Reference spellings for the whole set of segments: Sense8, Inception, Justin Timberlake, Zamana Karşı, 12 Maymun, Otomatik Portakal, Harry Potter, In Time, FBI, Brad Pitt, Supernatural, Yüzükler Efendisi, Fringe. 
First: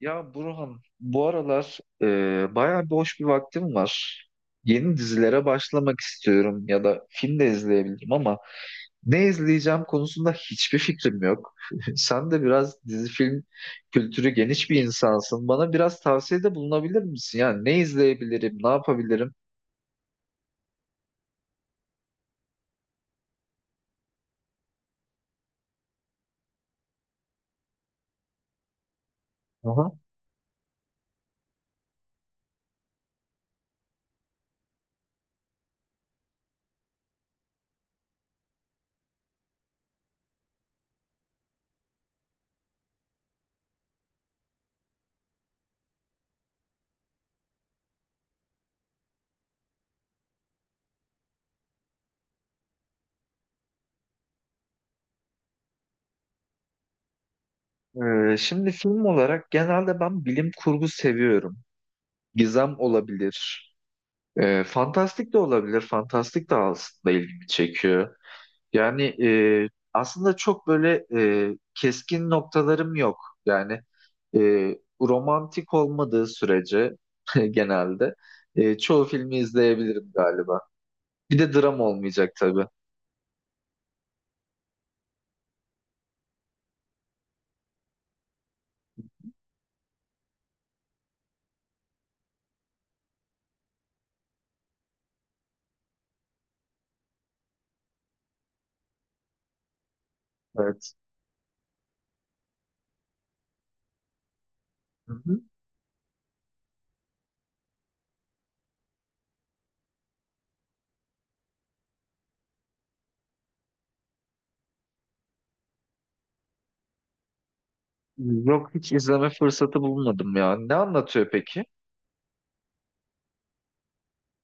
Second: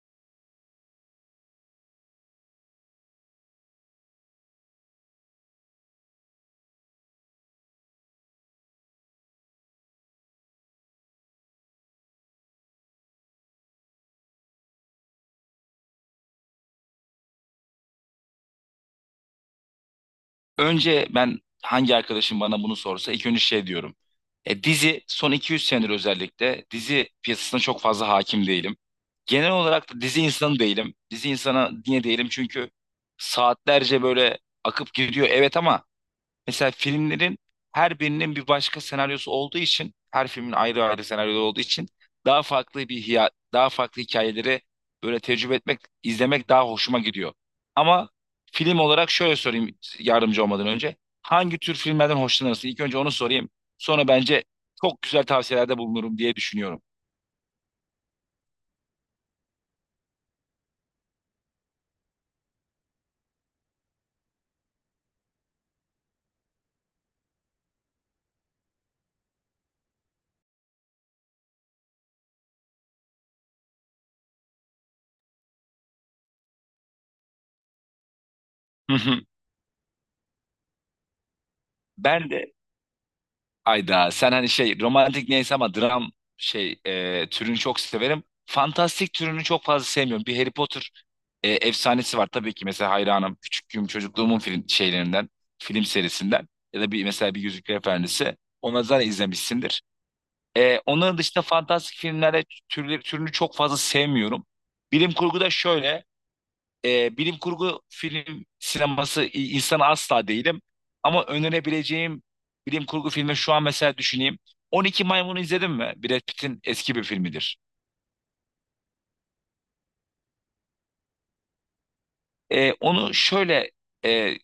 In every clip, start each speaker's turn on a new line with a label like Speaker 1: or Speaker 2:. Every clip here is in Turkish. Speaker 1: Ya Burhan, bu aralar bayağı boş bir vaktim var. Yeni dizilere başlamak istiyorum ya da film de izleyebilirim ama ne izleyeceğim konusunda hiçbir fikrim yok. Sen de biraz dizi film kültürü geniş bir insansın. Bana biraz tavsiyede bulunabilir misin? Yani ne izleyebilirim, ne yapabilirim?
Speaker 2: Önce ben hangi arkadaşım bana bunu sorsa ilk önce şey diyorum. Dizi son 200 senedir özellikle dizi piyasasına çok fazla hakim değilim. Genel
Speaker 1: Aha.
Speaker 2: olarak da dizi insanı değilim. Dizi insana niye değilim? Çünkü saatlerce böyle akıp gidiyor, evet, ama mesela filmlerin her birinin bir başka senaryosu olduğu için, her filmin ayrı ayrı senaryoları olduğu için daha farklı hikayeleri böyle tecrübe etmek, izlemek daha hoşuma gidiyor. Ama film olarak şöyle sorayım, yardımcı olmadan önce. Hangi tür filmlerden hoşlanırsın? İlk önce onu sorayım. Sonra bence çok güzel tavsiyelerde bulunurum diye düşünüyorum.
Speaker 1: Şimdi film olarak genelde ben bilim kurgu seviyorum. Gizem olabilir. Fantastik de olabilir. Fantastik de aslında ilgimi çekiyor. Yani aslında çok böyle keskin noktalarım yok. Yani e, romantik olmadığı sürece genelde
Speaker 2: Hı
Speaker 1: çoğu
Speaker 2: hı.
Speaker 1: filmi izleyebilirim galiba. Bir de dram
Speaker 2: Ben
Speaker 1: olmayacak
Speaker 2: de
Speaker 1: tabii.
Speaker 2: Ayda, sen hani şey romantik neyse ama dram türünü çok severim. Fantastik türünü çok fazla sevmiyorum. Bir Harry Potter efsanesi var, tabii ki, mesela hayranım. Küçüklüğüm, çocukluğumun film serisinden ya da bir mesela bir Yüzükler Efendisi. Onları zaten izlemişsindir.
Speaker 1: Evet.
Speaker 2: Onların dışında fantastik filmlere türünü çok fazla sevmiyorum. Bilim
Speaker 1: Hı hı.
Speaker 2: kurgu da şöyle, bilim kurgu film sineması insanı asla değilim. Ama önerebileceğim bilim kurgu filmi şu an mesela düşüneyim. 12 Maymun'u izledin mi? Brad Pitt'in eski bir filmidir.
Speaker 1: Yok, hiç izleme fırsatı bulmadım ya. Ne anlatıyor peki?
Speaker 2: Onu şöyle e,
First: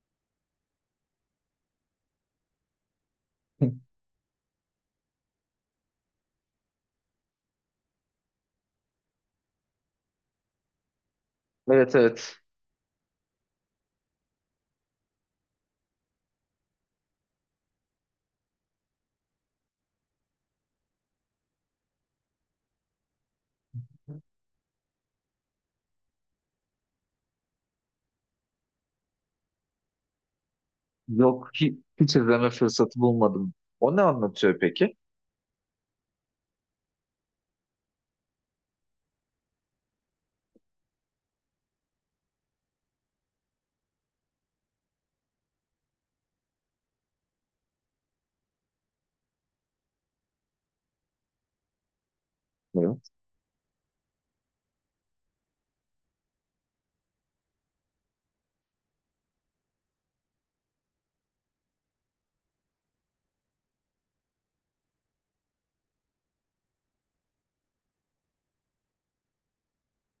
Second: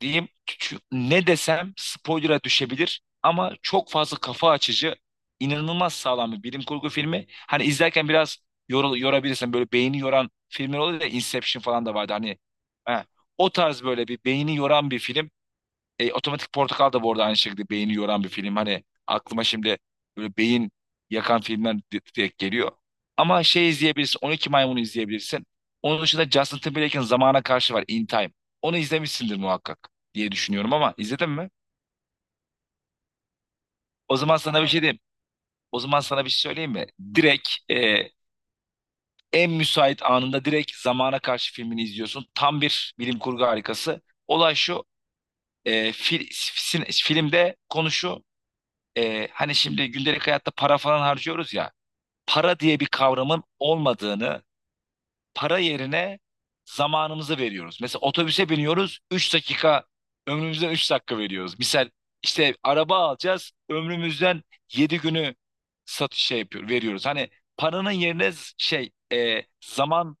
Speaker 2: diyeyim. Ne desem spoiler'a düşebilir. Ama çok fazla kafa açıcı, inanılmaz sağlam bir bilim kurgu filmi. Hani izlerken biraz yorabilirsin. Böyle beyni yoran filmler oluyor ya. Inception falan
Speaker 1: Evet,
Speaker 2: da vardı.
Speaker 1: evet.
Speaker 2: Hani heh, o tarz böyle bir beyni yoran bir film. Otomatik Portakal da bu arada aynı şekilde beyni yoran bir film. Hani aklıma şimdi böyle beyin yakan filmler direkt geliyor. Ama şey izleyebilirsin. 12 Maymun'u izleyebilirsin. Onun dışında Justin Timberlake'in Zamana Karşı var. In Time. Onu izlemişsindir muhakkak diye düşünüyorum ama izledin mi?
Speaker 1: Yok, hiç izleme fırsatı bulmadım. O ne
Speaker 2: O zaman
Speaker 1: anlatıyor
Speaker 2: sana bir şey
Speaker 1: peki?
Speaker 2: diyeyim. O zaman sana bir şey söyleyeyim mi? Direkt en müsait anında direkt Zamana Karşı filmini izliyorsun. Tam bir bilim kurgu harikası. Olay şu. Filmde konu şu. Hani şimdi gündelik hayatta para falan harcıyoruz ya, para diye bir
Speaker 1: Evet.
Speaker 2: kavramın olmadığını, para yerine zamanımızı veriyoruz. Mesela otobüse biniyoruz, 3 dakika, ömrümüzden 3 dakika veriyoruz. Misal işte araba alacağız, ömrümüzden 7 günü satış şey yapıyor, veriyoruz. Hani paranın yerine zaman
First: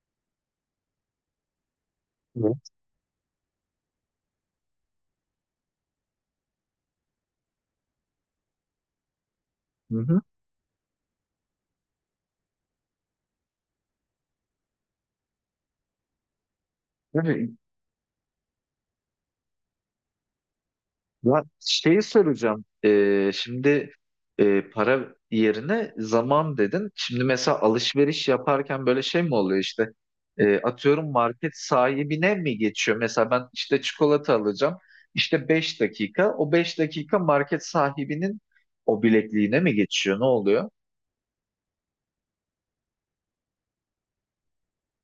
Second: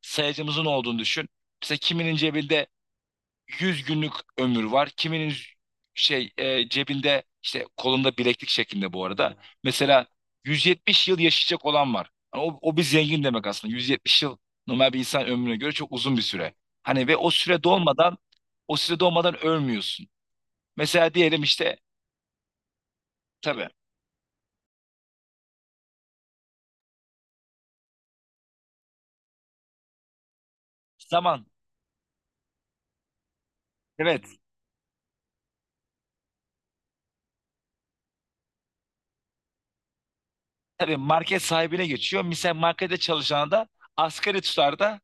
Speaker 2: sayacımızın olduğunu düşün. Mesela kiminin cebinde
Speaker 1: Evet.
Speaker 2: 100 günlük ömür var. Kiminin cebinde, işte kolunda bileklik şeklinde bu arada. Mesela
Speaker 1: Hı
Speaker 2: 170 yıl yaşayacak olan var. Hani o, o bir zengin demek aslında. 170 yıl normal bir insan ömrüne göre çok uzun bir süre. Hani ve o
Speaker 1: hı.
Speaker 2: süre dolmadan o süre dolmadan ölmüyorsun. Mesela
Speaker 1: Ya
Speaker 2: diyelim işte.
Speaker 1: şeyi soracağım.
Speaker 2: Tabii.
Speaker 1: Şimdi para yerine zaman dedin. Şimdi mesela alışveriş yaparken böyle şey mi oluyor işte? Atıyorum,
Speaker 2: Zaman,
Speaker 1: market sahibine mi geçiyor? Mesela ben işte
Speaker 2: evet.
Speaker 1: çikolata alacağım. İşte 5 dakika. O 5 dakika market sahibinin o bilekliğine mi geçiyor? Ne oluyor?
Speaker 2: Tabii, market sahibine geçiyor. Mesela markette çalışana da asgari tutarda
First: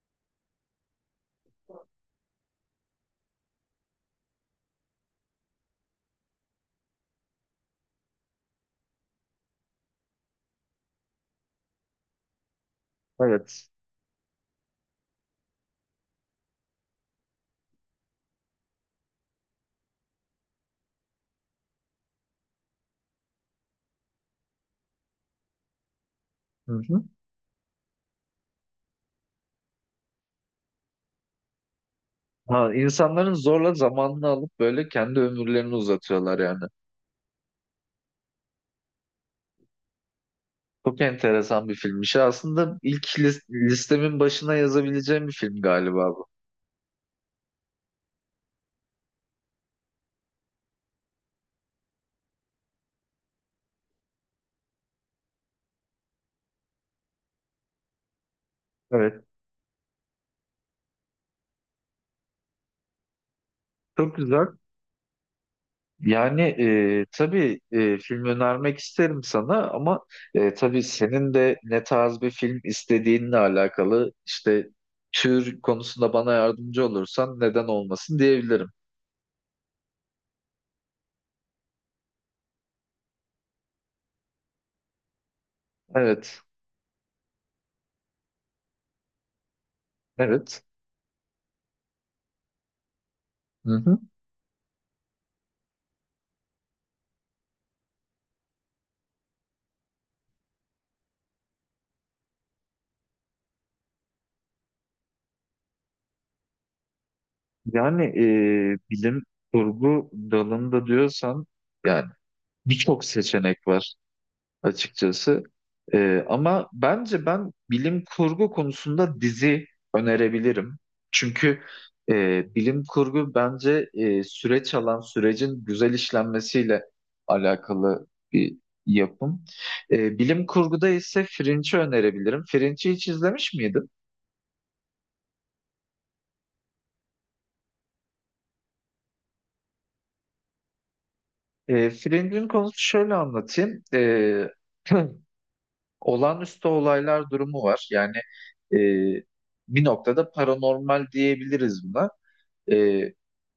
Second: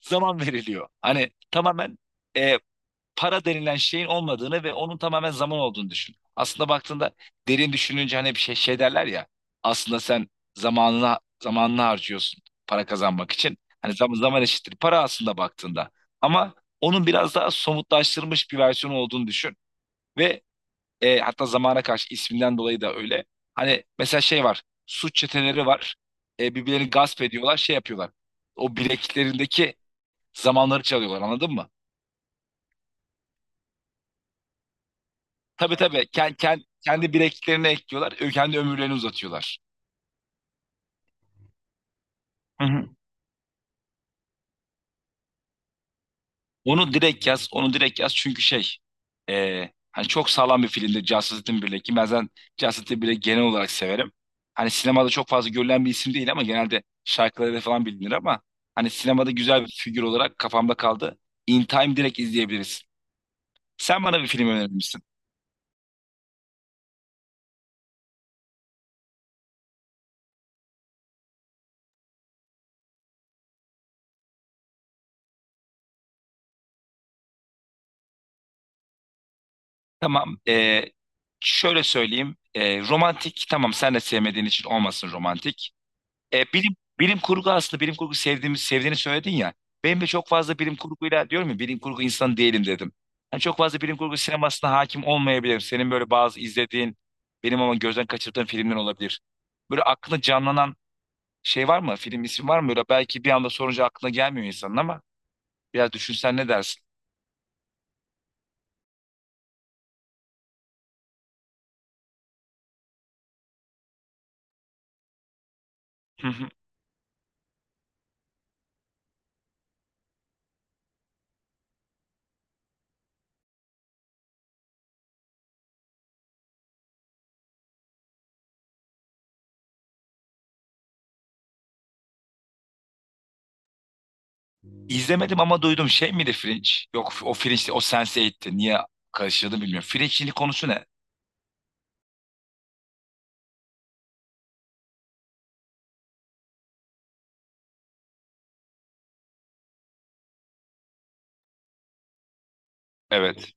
Speaker 2: zaman veriliyor. Hani tamamen e, para denilen şeyin olmadığını ve onun tamamen zaman olduğunu düşün. Aslında baktığında, derin düşününce, hani bir şey derler ya, aslında sen zamanını harcıyorsun para kazanmak için.
Speaker 1: Evet.
Speaker 2: Hani zaman eşittir para aslında baktığında. Ama onun biraz daha somutlaştırılmış bir versiyonu olduğunu düşün. Ve hatta zamana karşı isminden dolayı da öyle. Hani mesela şey var, suç çeteleri var.
Speaker 1: Hı
Speaker 2: Birbirlerini
Speaker 1: hı.
Speaker 2: gasp ediyorlar, şey yapıyorlar. O bileklerindeki zamanları çalıyorlar, anladın mı?
Speaker 1: Ha, insanların zorla zamanını alıp böyle kendi ömürlerini
Speaker 2: Tabii tabii.
Speaker 1: uzatıyorlar yani.
Speaker 2: Kendi bileklerine ekliyorlar. Kendi ömürlerini uzatıyorlar.
Speaker 1: Çok enteresan bir filmmiş.
Speaker 2: Hı
Speaker 1: Aslında
Speaker 2: hı.
Speaker 1: ilk listemin başına yazabileceğim bir film galiba bu.
Speaker 2: Onu direkt yaz. Onu direkt yaz. Çünkü hani çok sağlam bir filmdir Justice Timberlake, ki ben zaten Justice Timberlake'i genel olarak severim. Hani sinemada çok fazla görülen bir isim değil ama genelde şarkılarıyla falan bilinir ama hani
Speaker 1: Evet,
Speaker 2: sinemada güzel bir figür olarak kafamda kaldı. In Time direkt izleyebiliriz. Sen
Speaker 1: çok
Speaker 2: bana bir
Speaker 1: güzel.
Speaker 2: film önermişsin.
Speaker 1: Yani tabii film önermek isterim sana ama tabii senin de ne tarz bir film istediğinle alakalı işte tür konusunda bana yardımcı olursan neden olmasın diyebilirim.
Speaker 2: Tamam. Şöyle söyleyeyim. Romantik tamam, sen de sevmediğin için olmasın romantik.
Speaker 1: Evet,
Speaker 2: Bilim kurgu, aslında bilim kurgu sevdiğini söyledin ya. Benim de çok fazla
Speaker 1: evet.
Speaker 2: bilim kurguyla, diyorum ya, bilim kurgu insanı değilim dedim. Hani çok
Speaker 1: Hı
Speaker 2: fazla bilim
Speaker 1: hı.
Speaker 2: kurgu sinemasına hakim olmayabilirim. Senin böyle bazı izlediğin, benim ama gözden kaçırdığım filmler olabilir. Böyle aklına canlanan şey var mı? Film ismi var mı? Böyle belki bir anda sorunca aklına gelmiyor insanın ama biraz düşünsen ne dersin?
Speaker 1: Yani bilim kurgu dalında diyorsan yani birçok seçenek var, açıkçası.
Speaker 2: Hı hı.
Speaker 1: Ama bence ben bilim kurgu konusunda dizi önerebilirim. Çünkü bilim kurgu bence süreç alan sürecin güzel işlenmesiyle alakalı bir yapım. Bilim kurguda ise Fringe'i önerebilirim. Fringe'i hiç izlemiş miydin?
Speaker 2: İzlemedim ama duydum, şey miydi Fringe? Yok, o Fringe, o Sense8'ti. Niye karıştırdım bilmiyorum. Fringe'in konusu ne?
Speaker 1: Fringe'in konusu şöyle anlatayım. Olağanüstü olaylar durumu var. Yani e, bir noktada paranormal diyebiliriz buna. Ee,
Speaker 2: Evet.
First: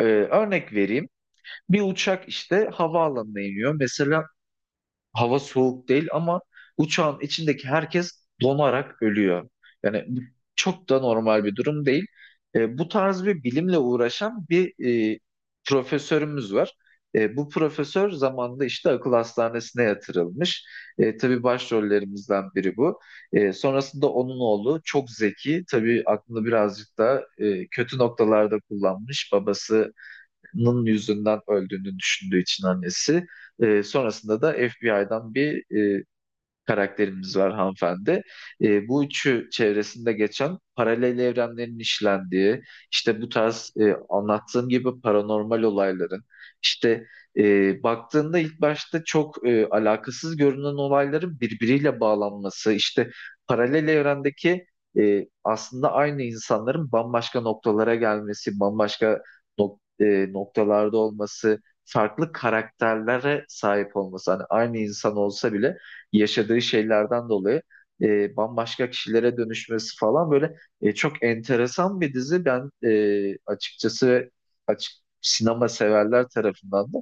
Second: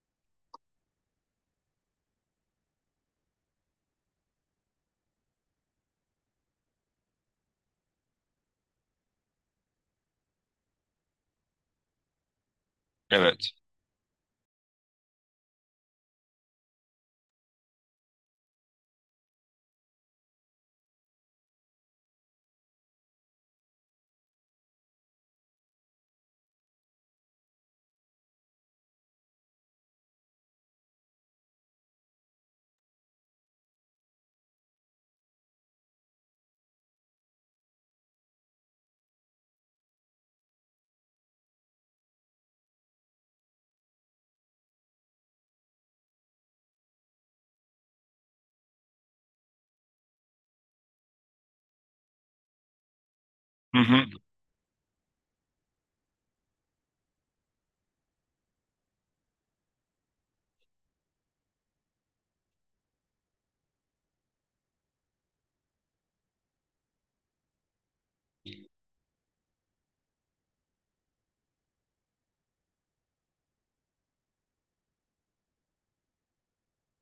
Speaker 1: Örnek vereyim. Bir uçak işte havaalanına iniyor. Mesela hava soğuk değil ama uçağın içindeki herkes donarak ölüyor. Yani bu çok da normal bir durum değil. Bu tarz bir
Speaker 2: Evet.
Speaker 1: bilimle uğraşan bir e, profesörümüz var. Bu profesör zamanında işte akıl hastanesine yatırılmış. Tabii başrollerimizden biri bu. Sonrasında onun oğlu çok zeki. Tabii aklını birazcık da kötü noktalarda kullanmış. Babası Nın yüzünden öldüğünü düşündüğü için annesi. Sonrasında da FBI'dan bir karakterimiz var hanımefendi. Bu üçü çevresinde geçen paralel evrenlerin işlendiği, işte bu tarz anlattığım gibi paranormal olayların, işte baktığında ilk başta çok alakasız görünen olayların birbiriyle bağlanması, işte
Speaker 2: Hı
Speaker 1: paralel
Speaker 2: hı.
Speaker 1: evrendeki aslında aynı insanların bambaşka noktalara gelmesi, bambaşka noktalarda olması, farklı karakterlere sahip olması, hani aynı insan olsa bile yaşadığı şeylerden dolayı bambaşka kişilere dönüşmesi falan, böyle çok enteresan bir dizi. Ben açıkçası açık sinema severler tarafından da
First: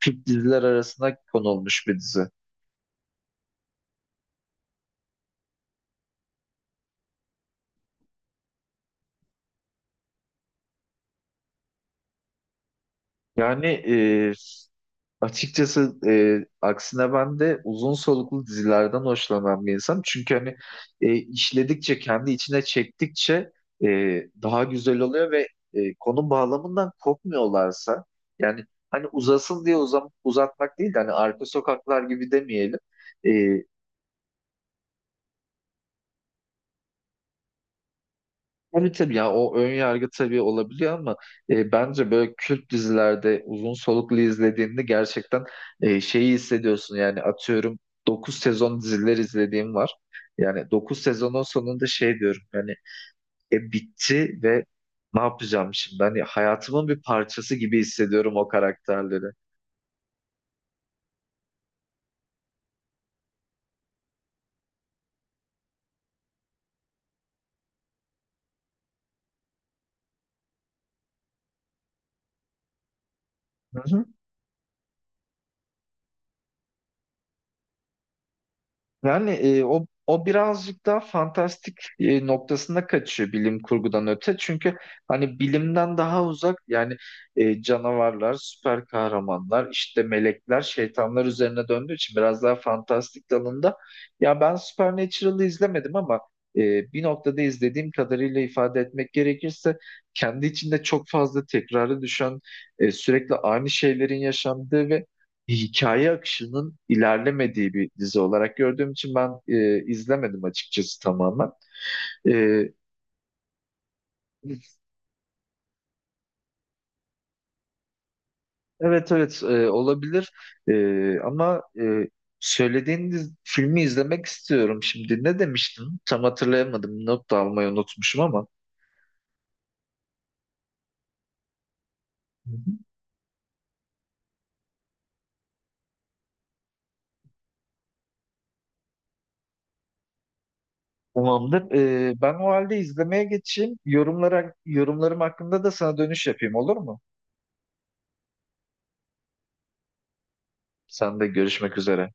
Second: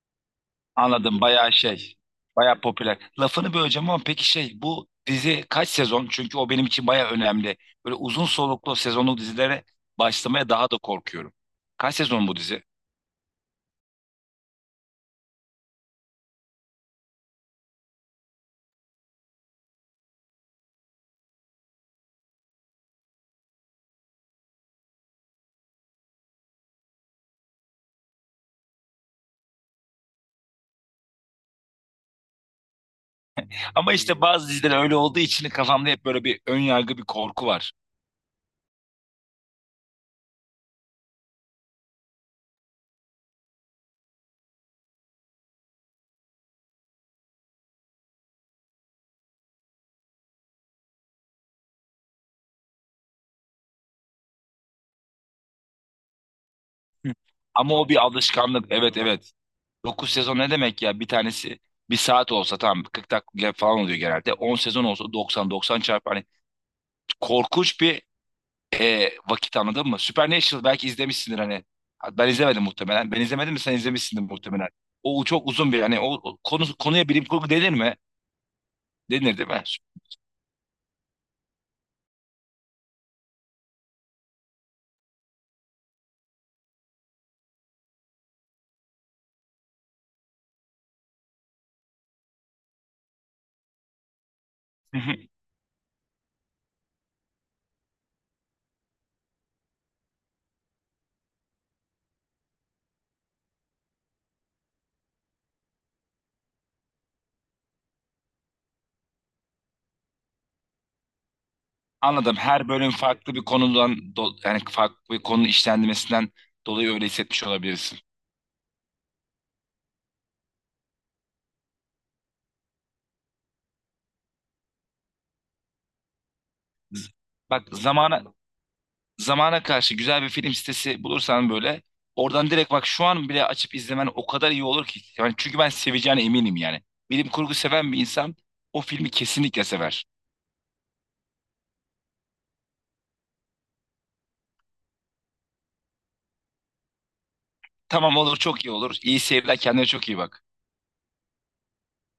Speaker 1: Türk diziler arasına
Speaker 2: Anladım. Bayağı
Speaker 1: konulmuş bir
Speaker 2: şey.
Speaker 1: dizi.
Speaker 2: Bayağı popüler. Lafını böleceğim ama, peki şey, bu dizi kaç sezon? Çünkü o benim için bayağı önemli. Böyle uzun soluklu sezonlu dizilere başlamaya daha da korkuyorum. Kaç sezon bu dizi?
Speaker 1: Yani Açıkçası e, aksine ben de uzun soluklu dizilerden hoşlanan bir insanım. Çünkü hani işledikçe, kendi içine çektikçe e, daha güzel oluyor ve konu bağlamından kopmuyorlarsa yani hani uzasın diye uzatmak değil de hani arka sokaklar gibi demeyelim. E,
Speaker 2: Ama işte, bazı diziler öyle olduğu için kafamda hep böyle bir ön yargı, bir korku var.
Speaker 1: Tabii tabii ya, o ön yargı tabii olabiliyor ama bence böyle Kürt dizilerde uzun soluklu izlediğinde gerçekten şeyi hissediyorsun yani, atıyorum, 9 sezon diziler izlediğim var. Yani 9 sezonun sonunda şey diyorum yani bitti ve ne yapacağım şimdi? Hani hayatımın bir
Speaker 2: Hı.
Speaker 1: parçası
Speaker 2: Ama
Speaker 1: gibi
Speaker 2: o bir
Speaker 1: hissediyorum o
Speaker 2: alışkanlık. Evet,
Speaker 1: karakterleri.
Speaker 2: evet. 9 sezon ne demek ya? Bir tanesi bir saat olsa tamam 40 dakika falan oluyor genelde. 10 sezon olsa doksan çarpı. Hani korkunç bir vakit, anladın mı? Supernatural belki izlemişsindir hani. Ben izlemedim muhtemelen. Ben izlemedim de sen
Speaker 1: Hı hı.
Speaker 2: izlemişsindir muhtemelen. O çok uzun bir, hani o konuya bilim kurgu denir mi?
Speaker 1: Yani
Speaker 2: Denir değil mi?
Speaker 1: o birazcık daha fantastik noktasında kaçıyor bilim kurgudan öte. Çünkü hani bilimden daha uzak yani canavarlar, süper kahramanlar, işte melekler, şeytanlar üzerine döndüğü için biraz daha fantastik dalında. Ya ben
Speaker 2: Hı hı.
Speaker 1: Supernatural'ı izlemedim ama bir noktada izlediğim kadarıyla ifade etmek gerekirse kendi içinde çok fazla tekrarı düşen, sürekli aynı şeylerin yaşandığı ve hikaye akışının ilerlemediği bir dizi olarak gördüğüm için ben izlemedim açıkçası tamamen.
Speaker 2: Anladım.
Speaker 1: E,
Speaker 2: Her bölüm farklı bir konudan do- yani farklı bir konu işlendirmesinden dolayı öyle hissetmiş olabilirsin.
Speaker 1: evet, evet, olabilir. Ama söylediğiniz filmi izlemek istiyorum şimdi. Ne demiştin? Tam
Speaker 2: Z-
Speaker 1: hatırlayamadım. Not da
Speaker 2: Bak
Speaker 1: almayı
Speaker 2: zamana
Speaker 1: unutmuşum ama.
Speaker 2: zamana karşı, güzel bir film sitesi bulursan, böyle oradan
Speaker 1: Hı
Speaker 2: direkt,
Speaker 1: hı.
Speaker 2: bak, şu an bile açıp izlemen o kadar iyi olur ki. Yani çünkü ben seveceğine eminim yani. Bilim kurgu seven bir insan o filmi kesinlikle sever.
Speaker 1: Tamamdır. Ben o halde izlemeye geçeyim. Yorumlara, yorumlarım hakkında da sana dönüş yapayım, olur mu?
Speaker 2: Tamam, olur, çok iyi olur. İyi seyirler, kendine çok iyi bak.
Speaker 1: Sen de görüşmek üzere.